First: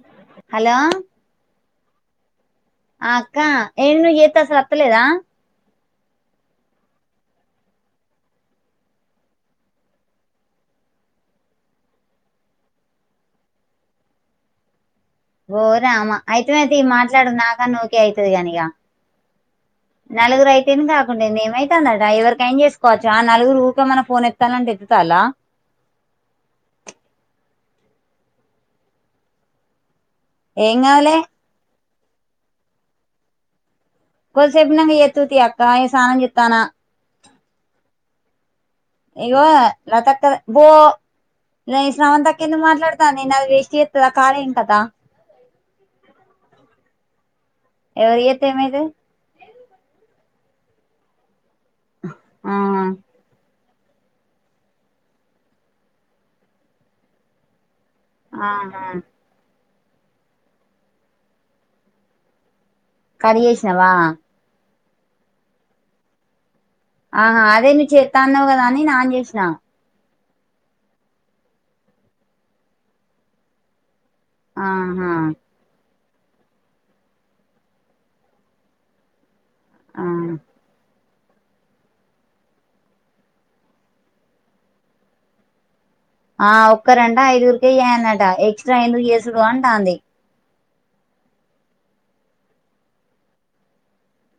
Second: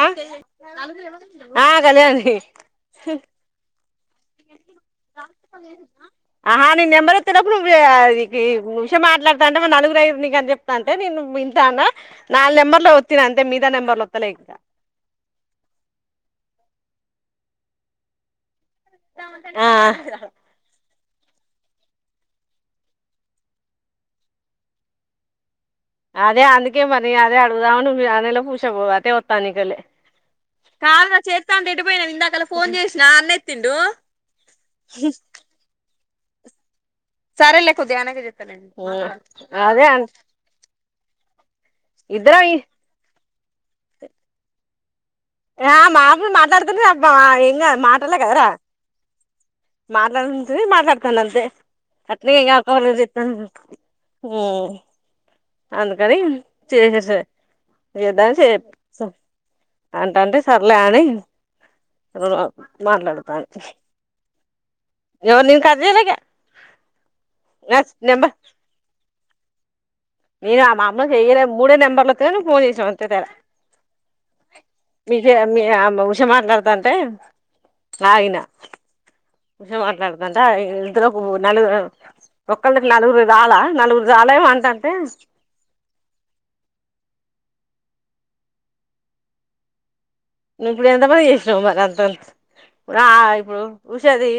ఆ హలో కల్యాణి ఏంది నువ్వు చేస్త అసలు వత్తలేదా ఆహా నేను నెంబర్ వత్తినప్పుడు నువ్వుషయం మాట్లాడుతా అంటే నలుగురు్య నీకు అని చెప్తా అంటే నేను ఇంత నాలుగు నెంబర్ లో వత్తిన అంతే మీద నెంబర్లు వస్తలేకద ఓ రామా అయితేనేతీ అయితే మాట్లాడు నాకన ఒకే అవుతుది కానిక ఆ ఏమైతుందట ఎవరిక ఏం చేసుకోవచ్చు ఆ నలుగురు ఊరిక మనం ఫోన్ ఎత్తాలంటే ఎత్తాలా అదే అందుకే మరి అదే అడుగుదామని అ నలో పూసబ అదే వత్తాన్నికలే ఏం కాదులే కాదురా చేస్తంటీ అ పోయిను ఇందాక ఫోన్ చేసినా అన్న ఎత్తిండు కొ సేపు ఉనంక ఎత్తుతువ్ తియ్ అక్క స్నానం సెత్ స్ తన సరే లే కొద్దిగా ఆగినాకా చెప్తాలే ఇగో లతక్కద్ పో ఈ శ్రవంతక్క ఇద్దరం ఎందుకు మాట్లాడతాంది నీలా గా వేస్ట్చేత్ దా కానీను కదా ఆ మాతో మాట్లాడ్తుంది అబ్బ ఇంగ మాటలే ఎవరు గదరా చేత్తే ఏమైతది మాట్లాడుతుంటది మాట్లాడతానాంతే ఆ అత్లీకది [unintelligible] మ్ అందుకని చేసేసా యుద్దాల్ చెస్ ఆహా ప్ అంటంటే సర్లే అని కరి చేసినవా ఎవర్ కరి లె గ్ ఆ అదే నువ్ చేతా అనవ్ గదా అని అన్ జెస్ న ఏ గ మా అమ్మ కు చెయ్యలె మూడే నంబర్లోతె ఫోన్ చేస్ నవ్ అంతే తెడ ఆహా మీజె మీయమ్మ చ మాట్లాడతాంటే ఆగిన ఉష మాట్లాడతంటే ఆగిన్ ఒతర్ పో నలుగుర్ అ ఒ ఒకల్కి నలుగురు చాలా నలుగురు జాలా ఏమో అంటంటే ఆ ఒక్కరంట ఐదుగురికి ఏయ్యన్ టా ఎక్సట్రా ఎందుకు చేసుడు అంటాన్ది నువ్ ఇప్పుడు ఎంత పని చేసినావ్ మరి అంతా అ ఆ ఇప్పుడు ఉషది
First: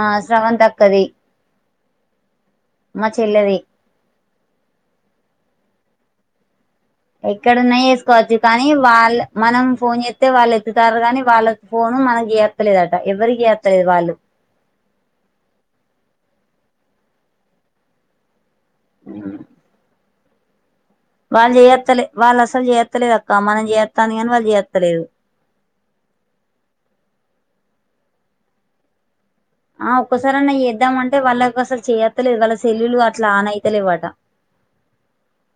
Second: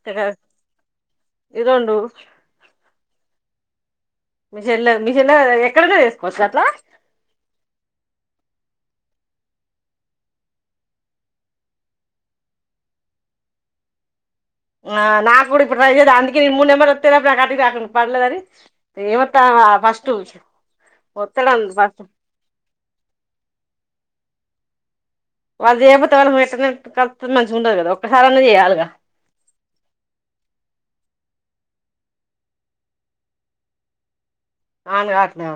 ఆ శ్రవంతక్కది ఇరెండు మా చెల్లెది మిషన్లో మిషన్లో ఎక్కడున్న చేస్కోవచ్చు అట్లా ఎక్కడున్నా చేసుకోవచ్చు కానీ, వాళ్ల్ మనం ఫోన్ చేత్తే వాళ్ళు ఎత్తుతార్ కానీ, వాళ్ళ ఫోను మనం చేయ్తలేదట ఎవరి చేయతలేదు వాళ్ళు ఆ నాకు గూడా ఇప్పుడు ట్రై చెతే అందుకే నిన్ మూడు నెంబర్ ఒత్తేయ్ లోప్ నాక్ కట్ రాకున్డింది పర్లేదాది ఏమ్ ఓత్తావ ఫస్ట్ టూషన్ వాళ్ల్ చేయత్తలే వాళ్ళసలు చేయత్ లేదక్క మనం చేయ త్తనే వాళ్ల్ యెత్తలేదు వాళ్ళు చేయకపోతే వాళ్ళ [unintelligible] మంచిగుండదు గదా ఒక్కసారన్న చేయాల్ గా ఆ ఒక్కసారాన్న చేద్దామంటే వాళ్ళకాసల్ చేయత్తలేదు వాళ్ళ సెల్లులు అట్లా ఆన్ అయితలేవట. ఆన్ గావట్లా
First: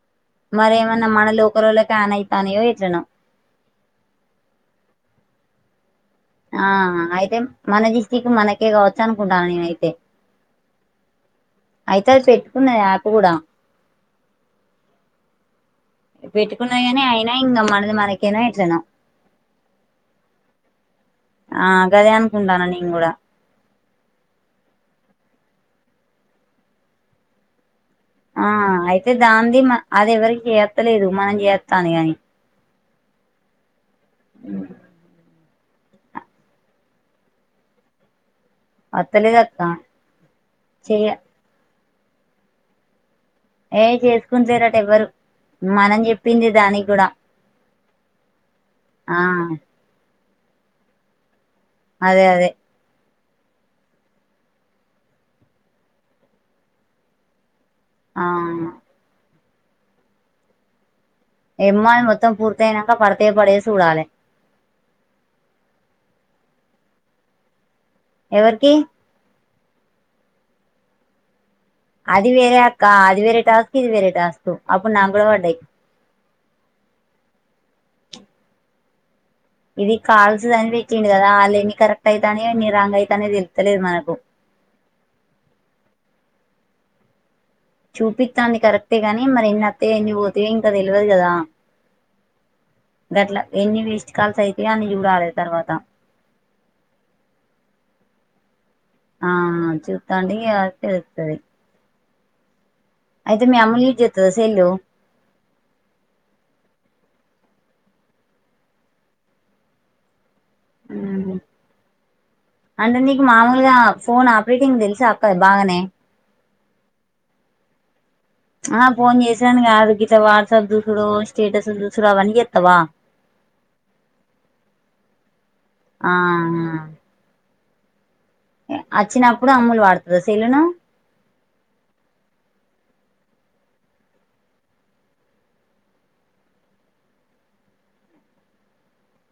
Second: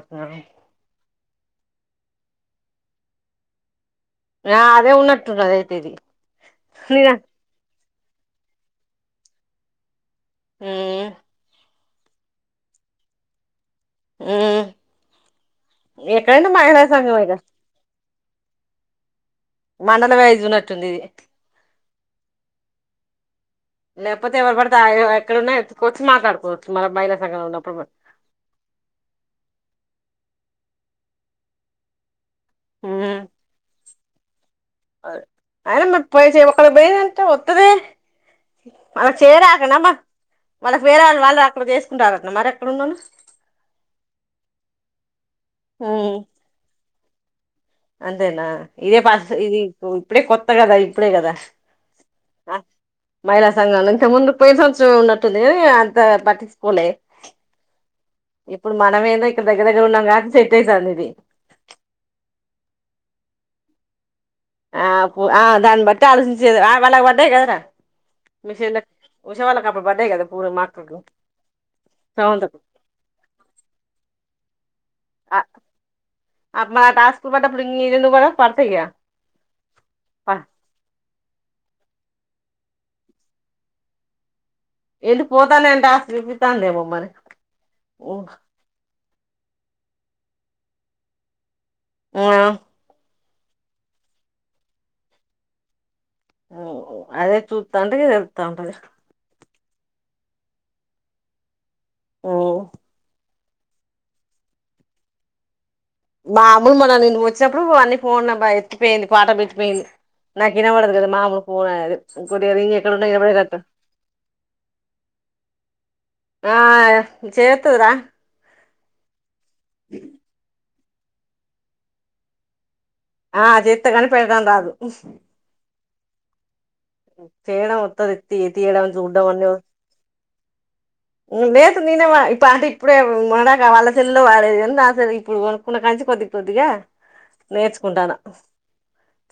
మరేమన్నా మనల్ లోకలోల్లకు ఆన్ అయితాన్నాయో ఎట్లనో ఆ అదే ఉన్నట్టున్నది అదైతే ఇది ఆ నేన అయితేం మనది కి [unintelligible] మనకే కావచ్చు అనుకుంటాను నేను అయితే ము ఉ అయితే అది పెట్టుకున్న ఆకు కూడా ఆ ఎక్కడైనా మహిళా సంఘంలుగా ఒకే నా ఇట్లానా మండల వెజు ఉన్నట్టుందిది ఆ గదియానకుంటన్నా నిను కూడా లేకపోతే ఎవరు పడితే వాళ్ళు ఎక్కడన్నా ఎత్తుకొవచచ్చ్ మాట్లాడుకోవచ్చు మనం మహిళా సంఘాల లొఉన్నప్పుడుమె ఆ అయితే దానిదీ అది ఎవరికి చేప్తాలేదు మనం చేత్తాంది కాని హ్మ్ ఉ అయినా పెస్ వినపడుంద్ద ఎంటి వత్తాది వాళ్ళు వత్తలేదు అక్క చేరాకనా వాళ్ళకి చెయ వేరెవాళ్ళు వాళ్ళ రాకుడడా చేసి దొరకన్నరుఎక్కడన్నారు ఏ చేసుకుంటారట ఎవ్వరు మనం ఉమ్, చెప్పింది దానికి కూడా అంతేనా ఇదే ఆ పాస్ట్ఇది ఇప్పుడే కొత్త అంతే కదా ఇప్పుడే కదా అదే అదే ఆ, మహిళా సంఘంలో ఇంతకు ముందు పోయిన సంవత్సరం ఉన్నట్టుంది కదా అంత పట్టించుకోలే ఆ ఇప్పుడు మనం ఏదే దగ్గర దగ్గర ఉన్నాం కాబట్టి సెట్ అయితాంది ఇది ఎమ్మాన వ్రతం పూర్తాయినాక పడతాయ పడవొ చూడాలి ఆ ఆ దాన్ని బట్టి ఆలోచించేది వాళ్ళకు పడ్డాయి కదరా ఎవరికి విషే వాళ్ళలకి హ్యపిబరెడె పడేగాద పూ మాక్క [unintelligible] అది వేరే అక్క అది వేరే టాస్క్ ఇది వేరే టాస్క్ అప్పుడు నాకు కూడా పడ్డాయి అ మా టాస్క్ పాడ్డప్పుడు మీది ఎందుకు పాడవు పాడతయిగా ఇది కాల్స్ దనిపించింది కదా వాళ్ళు ఎన్నికరెక్ట్ అయితన్నాయ రాంగ్ అయితన్నాయ తెలుతలేదు నాకు ఏంటి పోతానంటే ఆస్తి చూపిస్తాతాందేమో మరి ఉమ్. చూపితాంది కరెక్ట్ అంతే గాని మరి ఎన్ని వతాయ్ ఎన్ని పోతాయ ఇంకా తెలియదు కదా ఆ ఆ గట్ల ఎన్ని వేస్ట్ కాల్స్ అయితయ్ అన్న చూడాలే తర్వాత ఊ అదే చూస్తాంటే తెల్తాంటది ఆ చుత్తాంటే యది వత్తే అది వత్తది అ ఆ అయితే మీ అమ్మలు యిజ్ చెత్తాద సెల్ మాము మన నేను వచ్చినప్పుడు అన్నీ ఫోన్బ ఎత్తిపోయింది పాట పెట్టిపోయింది నాకు వినబడదు కదా మామూలు ఫోన్ అది ఇంకోటి రింగ్ అంటే ఎక్కడున్నా నీకు వినబడేటట్టు మామూలుగా ఫోన్ ఆపరేటింగ్ తెలుసా అక్క బాగానే ఆ చేయత్తదిరా ఆ ఫోన్ చేసాను కాదు గిట్ల వాట్సాప్ చు రోజూ స్టేటస్లు చూసుడు అవన్నీ చేస్తవా ఆ చేత్తగాని పెట్టడం రాదు ఆ చేయడం వత్తది తీ తీయడం చూడ్డం అన్నీ అచ్చినప్పుడు అమ్ములు వాడుతది సెల్లు ను లేదు నేనే వ పాట ఇప్పుడే మొన్నట్ దాకా వాళ్ళ సెల్లో పడేది నా ఇప్పుడు కొనుకున్న కంచి కొద్ది కొద్దిగా నేర్చుకుంటాన్న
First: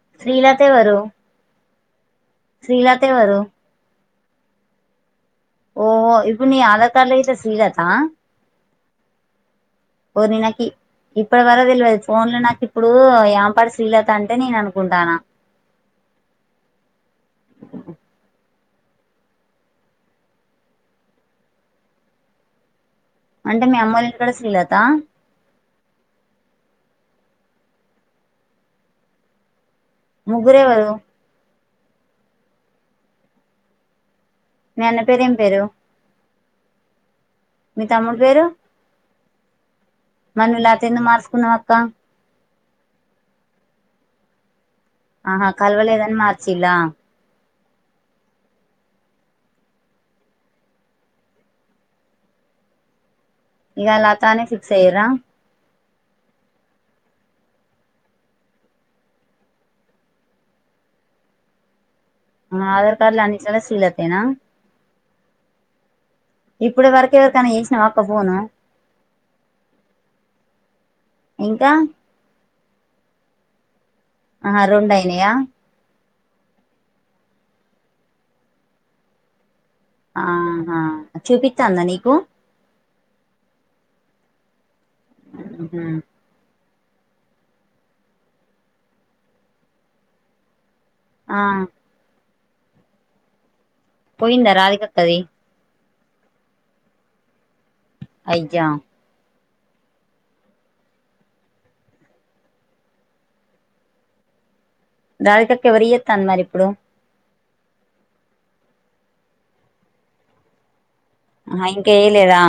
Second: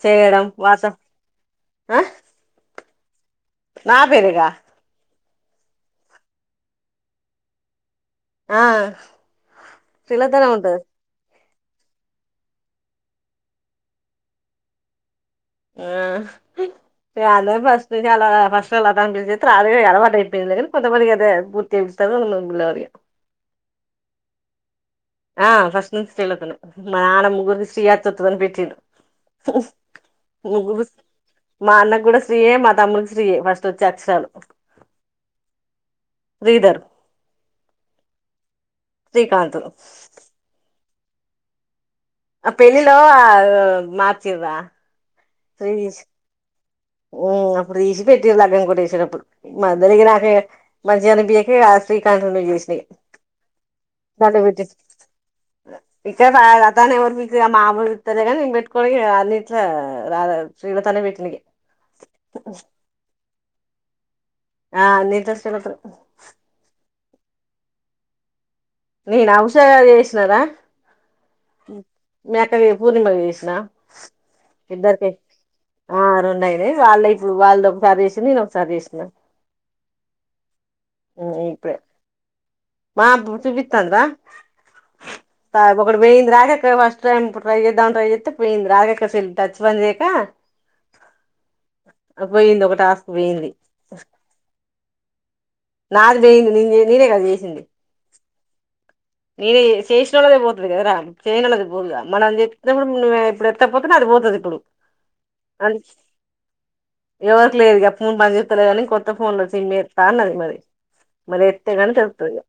చేయడం శ్రీలత ఎవరు వాట్సాప్ ఆ శ్రీలత ఎవరు నా పెరెగా ఓ ఇప్పుని ఆధార్ కార్డు ఇట్ల శ్రీలత ఆ ఓ పిల్లతనం నినాకి ఉంటది ఇప్పటి వరకు తెల్వది ఫోన్లో నాకు ఇప్పుడు ఏంపాటి శ్రీలత అంటే నేను అనుకుంటాన్న చాలా ఫస్ట్ చాలా ఫస్ట్ లత అని పిలిచి [inaudible] అలవాటు అయిపోయింది కొంతమంది అది [inaudible] అంటే మీ అమ్మోల్లింటికాడ శ్రీలత ఆ ఫస్ట్ నుంచి శ్రీలతనే మా నాన్న ముగ్గురిని శ్రీ యతుతుందని పెట్టిండు ముగ్గురు ఎవరు మా అన్నకు గుడా శ్రీయే మా తమ్ముకి శ్రీయే ఫస్ట్ వచ్చే అక్షరాలు మీ అన్న పేరు ఏం పేరు శ్రీధర్ మీ తమ్ముడి పేరు శ్రీకాంతూ పేరెందుకు మార్చుకున్నవ్ అక్క ఆ పెళ్లిలో మార్చిన్రా ఆహా కల్వలేదని మార్చ్ ఇలా ఇప్పుడు తీసి పెట్టి లగ్గం కూడాట్ట వేసినప్పుడు మందరికి నాకే మంచిగా అనిపించక శ్రీకాంత్ చేసిన ఇగ ఇగ లత అనే ఫిక్స్ అయ్యింరా ఇక్కడ లతనే ఎవరు మామూలు తలేగానీ పెట్టుకో అన్నిట్ల శ్రీలత పెట్టిన ఇగ ఆధార కార్డు లాని చాల శ్రీలతనా చలదు [unintelligible] ఇప్పుడు వరకే ఎవరికైనా చేసినావాక్క ఫోను నేను ఔషదా చేసినదా ఇంకా అదే పూర్ణిమాకు చేసిన ఆ ఇద్దరికి రెండయినయా ఆ రెన్నాయినే వాళ్ళ ఇప్పుడు వాళ్ళద ఒకసారి వసిన నేను ఒకసారి చేసినాను ఆహా ఇప్పుడే చూపిస్తాందా నీకు మా ఇబ్బుడు చూపిత్తాంది పా మ్మ్ హ్మ్ ఇందిరాజక్కకు ఫస్ట్ టైం ఇప్పుడు. ట్రై చేద్దాం ట్రై చేత్తే పోయింది. రాజిక్క సెల్ల్ టచ్ పని చేయక ఆ పోయింది ఒక టాస్క్ పోయింది పోయిందా రాధిక కది నాది పోయింది నేను నేనే కదా చేసింది అయ నను చేషినదే పో ఇప్పుడు కద చేయన అది పోదుగా మనం అని చెప్పినప్పుడు ఇప్పుడు ఎత్తపోతే అది పోతుంది ఇప్పుడు రాల అం కకవరి ఏ తా అ మరి ఇప్పుడు ఎవరికి లేదు ఇక ఫోన్ పని చేస్తలే కానీ కొత్త ఫోన్లు వచ్చి మీ త అన్నది మరి ఆ ఇంకా వయ్యలేదా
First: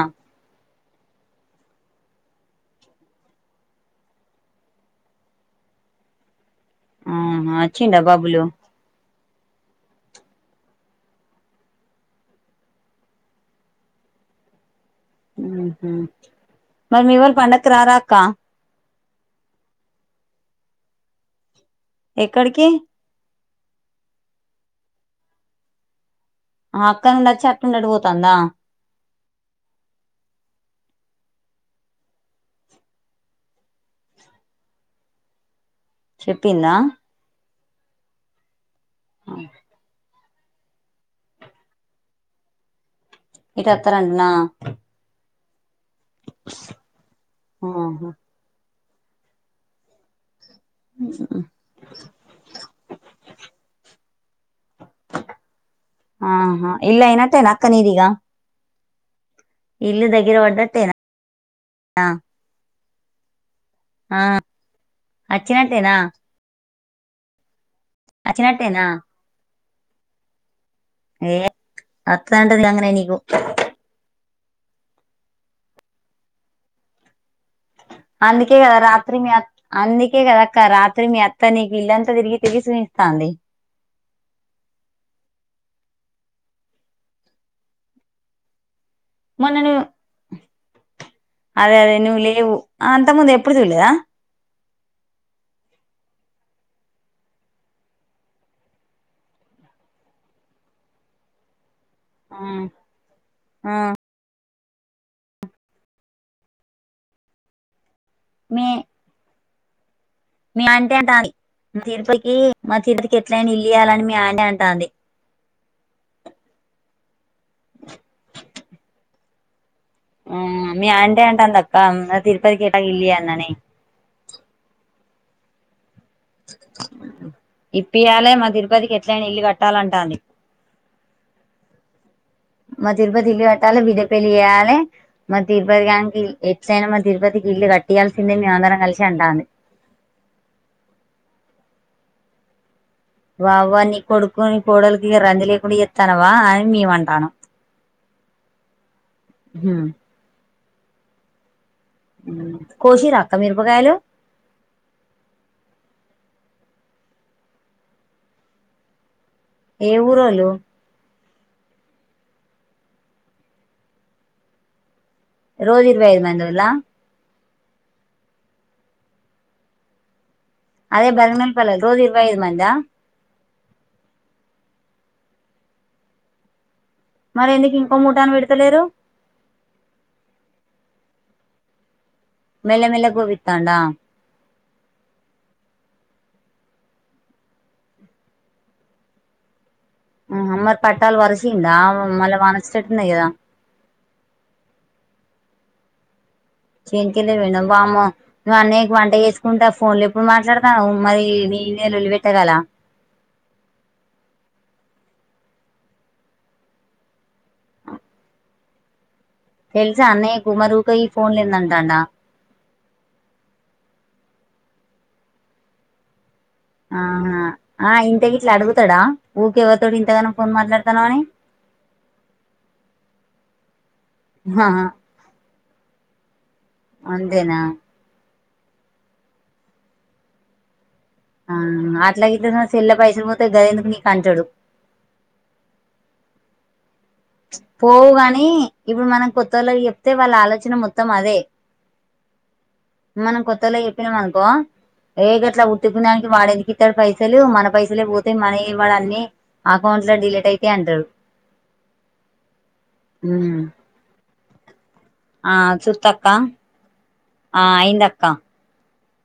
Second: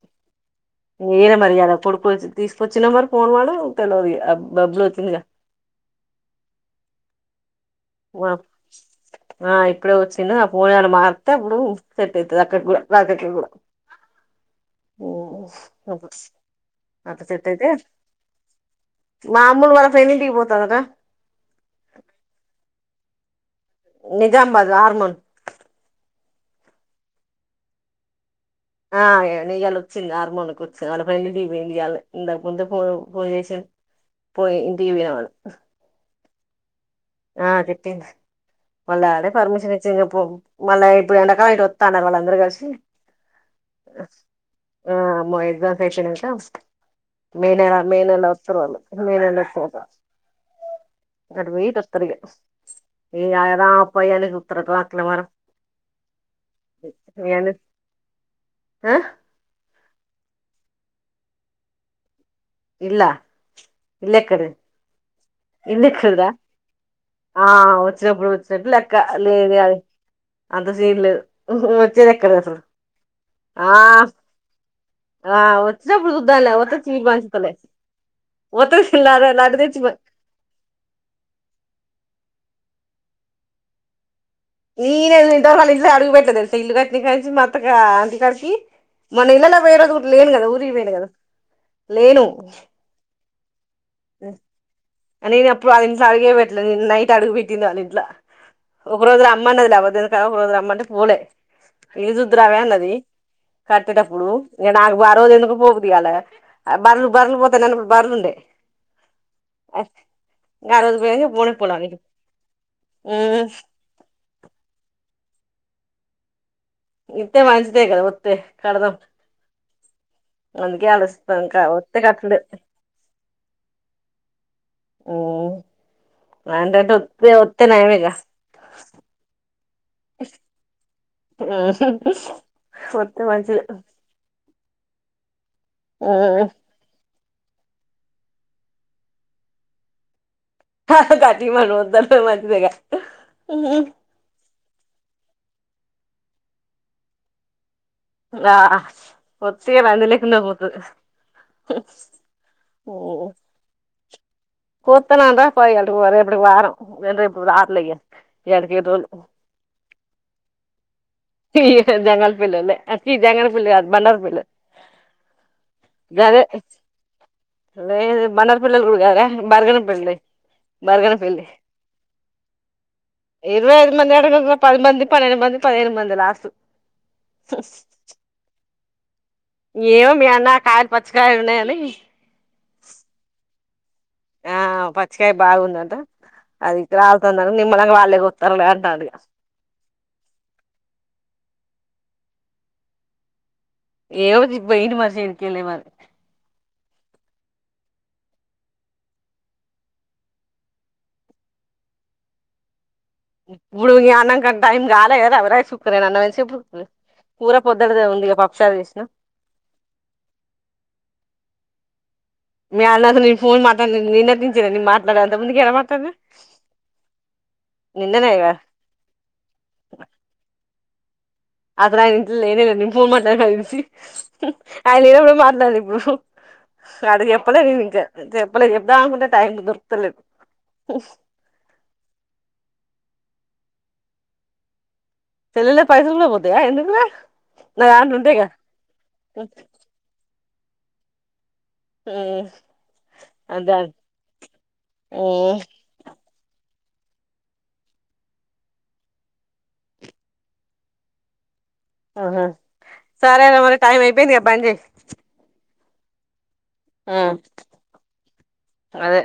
ఏర మరియాద కొడుకుచ్చ తీసుపోచ్చి వచ్చిన మర్ ఫోన్ మడం తెలియదు బబ్లు వచ్చింది ఆ వచ్చిం బాబులు ఆ ఇప్పుడే వచ్చింది ఆ పోనాలు మారితే అప్పుడు సెట్ అవుతుది అక్కడ కూడా రాకక్కడ కూడా మరి మీ వ పన్న మామూలు వా ఇంటికి పోతవ్ కదా ఎక్కడికి నిజామాబాద్ హార్మోన్ ఆ అక్కడి నుండి వచ్చి అటునుండి అటు పోతాందా ఆ ఇయాల వచ్చింది హార్మోన్కి వచ్చింది వాళ్ళ ఫ్రెండింటికి పోయింది ఇయాల ఇంతక ముంద పో ఫోన్ చేసి పోయి ఇంటి పోయిన వాళ్ళు చెప్పిందా ఆ చెప్పింది మళ్ళ ఆడే పర్మిషన్ ఇచ్చింగ పో మళ్ళ ఇప్పుడు ఎండకాలం ఇటు వత్తాన్నారు వాళ్ళు అందరూ కలిసి ఇటొత్తరంట్నా ఫ్రెష్ అయినంక మే నెల మే ఆహా నెలలో వస్తరు వాళ్ళు మే నెలలో వత్తదంట గటు పోయి ఇటు ఆహా ఇల్లు అయినట్టేనా అక్క నీదిగా [unintelligible] హా ఇల్లు దగ్గర పడ్డట్టేనా ఇల్లా ఆ ఇళ్ళెక్కడిది అచ్చినట్టేనా ఆ వచ్చినప్పుడు వచ్చినట్టు అచ్చినట్టేనా లెక్క లేదే అది అంత సీన్ లేదు ఏ వచ్చేది ఎక్కడ అసలు అత్తదంటది గంగనే నీకు ఆ ఆ వచ్చినప్పుడు చూద్దాంలే వత్తే సీట్ పంచుతలే అందుకే కదా వత్తే రాత్రి లడ్డు మీ అక్ లడ్డు తెచ్చి అందుకే కదక్క రాత్రి మీ అత్త నీకి ఇల్లంత తిరిగి తిరిగి సూయిస్త ఉంది ఏ నేనిల్లిమ్తవరకు ఆలింట్ల అడుగు పెట్టల తెలుసా ఇల్లు కట్నికానించి మాత్త గాంటి కాడికి మొన్న ఇళ్ళల్లకి పోయే రోజు కూడ లేను కదా ఊరికి పోయిన కదా లేను ప్పుడు చూడ్లేద ఉ నేను ఎప్పుడు ఆలింట్ల అడిగే పెట్టలేదు నిన నైట్ అడుగు పెట్టింది ఆలింట్ల ఒక రోజు రమ్మనదిలే అ వదిన కా పోదురమ్మంటే పోలే. ఇల్లు ఆ చూద్రావే అన్నది కట్టెటప్పుడు ఇంగ నాకు బా రోజు ఎందుకో పోబుద్దిగాలే బర్లు బర్లు పోతే నన్ బర్లుండే మీ మీ ఆంటి పోయినంక అంటాంది పోనే పోలే వాళ్ళింటికి తిరుపకి మా తిరుపకి మ్మ్ ఎట్లైనా ఇల్లు ఇయ్యాలని మీ ఆంటి అంటాంది ఇత్తే మంచిదేగదా ఒత్తే కడదాం ఆ అందుకే మీ ఆంటీ ఆలోచిస్తాం ఇంకా అంటందక్క వత్తే మా కట్టడు తిరుపతి కెట్టా ఇల్లు ఇయ్యాల్ననీ ఓ ఇప్పియాలే మా తిరుపతికి ఎట్లైనా ఇల్లు క మ్మ్ మా తిరుపతి ఇల్లు కట్టాలి, బిడ్డ పెండ్లి చెయా లే మా తిరుపతి గాన్కీ ఎట్లైనా మా తిరుపతి ఇల్లు కట్టియాల్సిందే మేమందరం కలిసి అంటాంది కాస్త కట్టిమను వద్దంటే మంచిదేగా వావ్వా ఉమ్, నీ కొడుకుని పోడల్కి ఇగ రంజలే కుండా ఎ తనవా అ మీ అంతానం ఆ ఒతిగా రంది లేకుండా పో ర ఉ కోషి రాక మీరు పకాయలు కొత్తున్నాం రా పో ఇకి వా ఎప్పుటికి వారం రేపు రాలే ఇగా ఎడకి రలు ఏ ఊర్లో ఈ జంగల్ పిల్లలో చీ జంగల్ పిల్ల కాదు బండార పల్ రోజు ఇరవై ఐదు మందిలో లేదు బన్నార పల్లలు కూడా గారా బరగన పిల్లి అదే బరగన పిల్లి రోజు ఇరవై ఐదు మందా ఇరవై ఐదు మంది ఎకు పది మంది పన్నెండు మంది పదిను మంది అ లాసు మరి ఎందుకు ఇంకో మూటాను పెడతలేరు ఏమో మీ అన్న కా పచ్చకాయలు ఉన్నాయని మెల మెల గోవి తడా ఆ పచ్చికయ బాగుందంట అది ఇ రాాలతుందను నిమ్మనిక వాళ్ళేక వస్తారులేంట అడిగా ఊ అమ్మరి పట్టాాలు వరుషిండా ఆ మల్ వనచ్చటుంద్యదా ఏవ వెయిడి మరిష ఎకి మరి చేన్కిదు మ బామ్మ నువ్వు అన్నయ్య వంట చేసుకుంటా ఫోన్ లో ఎప్పుడు మాట్లాడతాను మరి న నళ్లి పెెట్టగల ఇప్పుడు అన్నంకంట టైం కాలే కదా అవరైస్ కుక్కరేను అన్న మంచి ఇడు కూర పొద్దుది ఉందిక పప్పు చారు వేసినా తెలుసా అన్నయ కుమరూక ఈ ఫోన్‌లు ఎందుకంటండా మీ అన్న నేను ఫోన్ మాట్ నిన్నర్టించా నేను మాట్లాడ అంత ముందుకు ఎలా మాట్లాడద ఆహా ఆ ఇంతకి ఇట్లా కదా అడుగుతాడా ఊక ఎవతడు ఇంతగాన ఫోన్ మాట్లాడు తవాణి అత నా నింట్ ఏననా నిం ఫోన్ట్లే కైసి ఆహా ఆయన లేనప్పుడే మాట్లాాలి ఇప్పుడు అడ అంతేనా చెప్పలే నేను ఇంకా చెప్ప వాళ్లకి చెప్దాం అంటే టైం దొరుతలేదు ఆ అట్లాగ ఇ సెల్ల పైసలు పోతే గది ఎందుకు నీకు అంటడు తెల్ పైసున్నా పోతేయా ఎందుకు పోవు కాని ఇప్పుడు మనం కొత్త వాళ్ళకి చెప్తే వాళ్ళ ఆలో వచ్చిన మొత్తం అదే మనం అదే కొత్తోళ్ల కి చెప్పినాం అనుకో ఏ గట్లా ఉట్టిపునయానికి వాడెందుకు ఇస్తాడు పైసలు మన పైసలే పోతే మన వాడు అన్ని అకౌంట్ లో డిలీట్ అయిత అంటారు ఆహా సారా అ టైమ్ అయిపోంది బంచేయి ఆ సుతక్క ఆ అయిందక్క అదే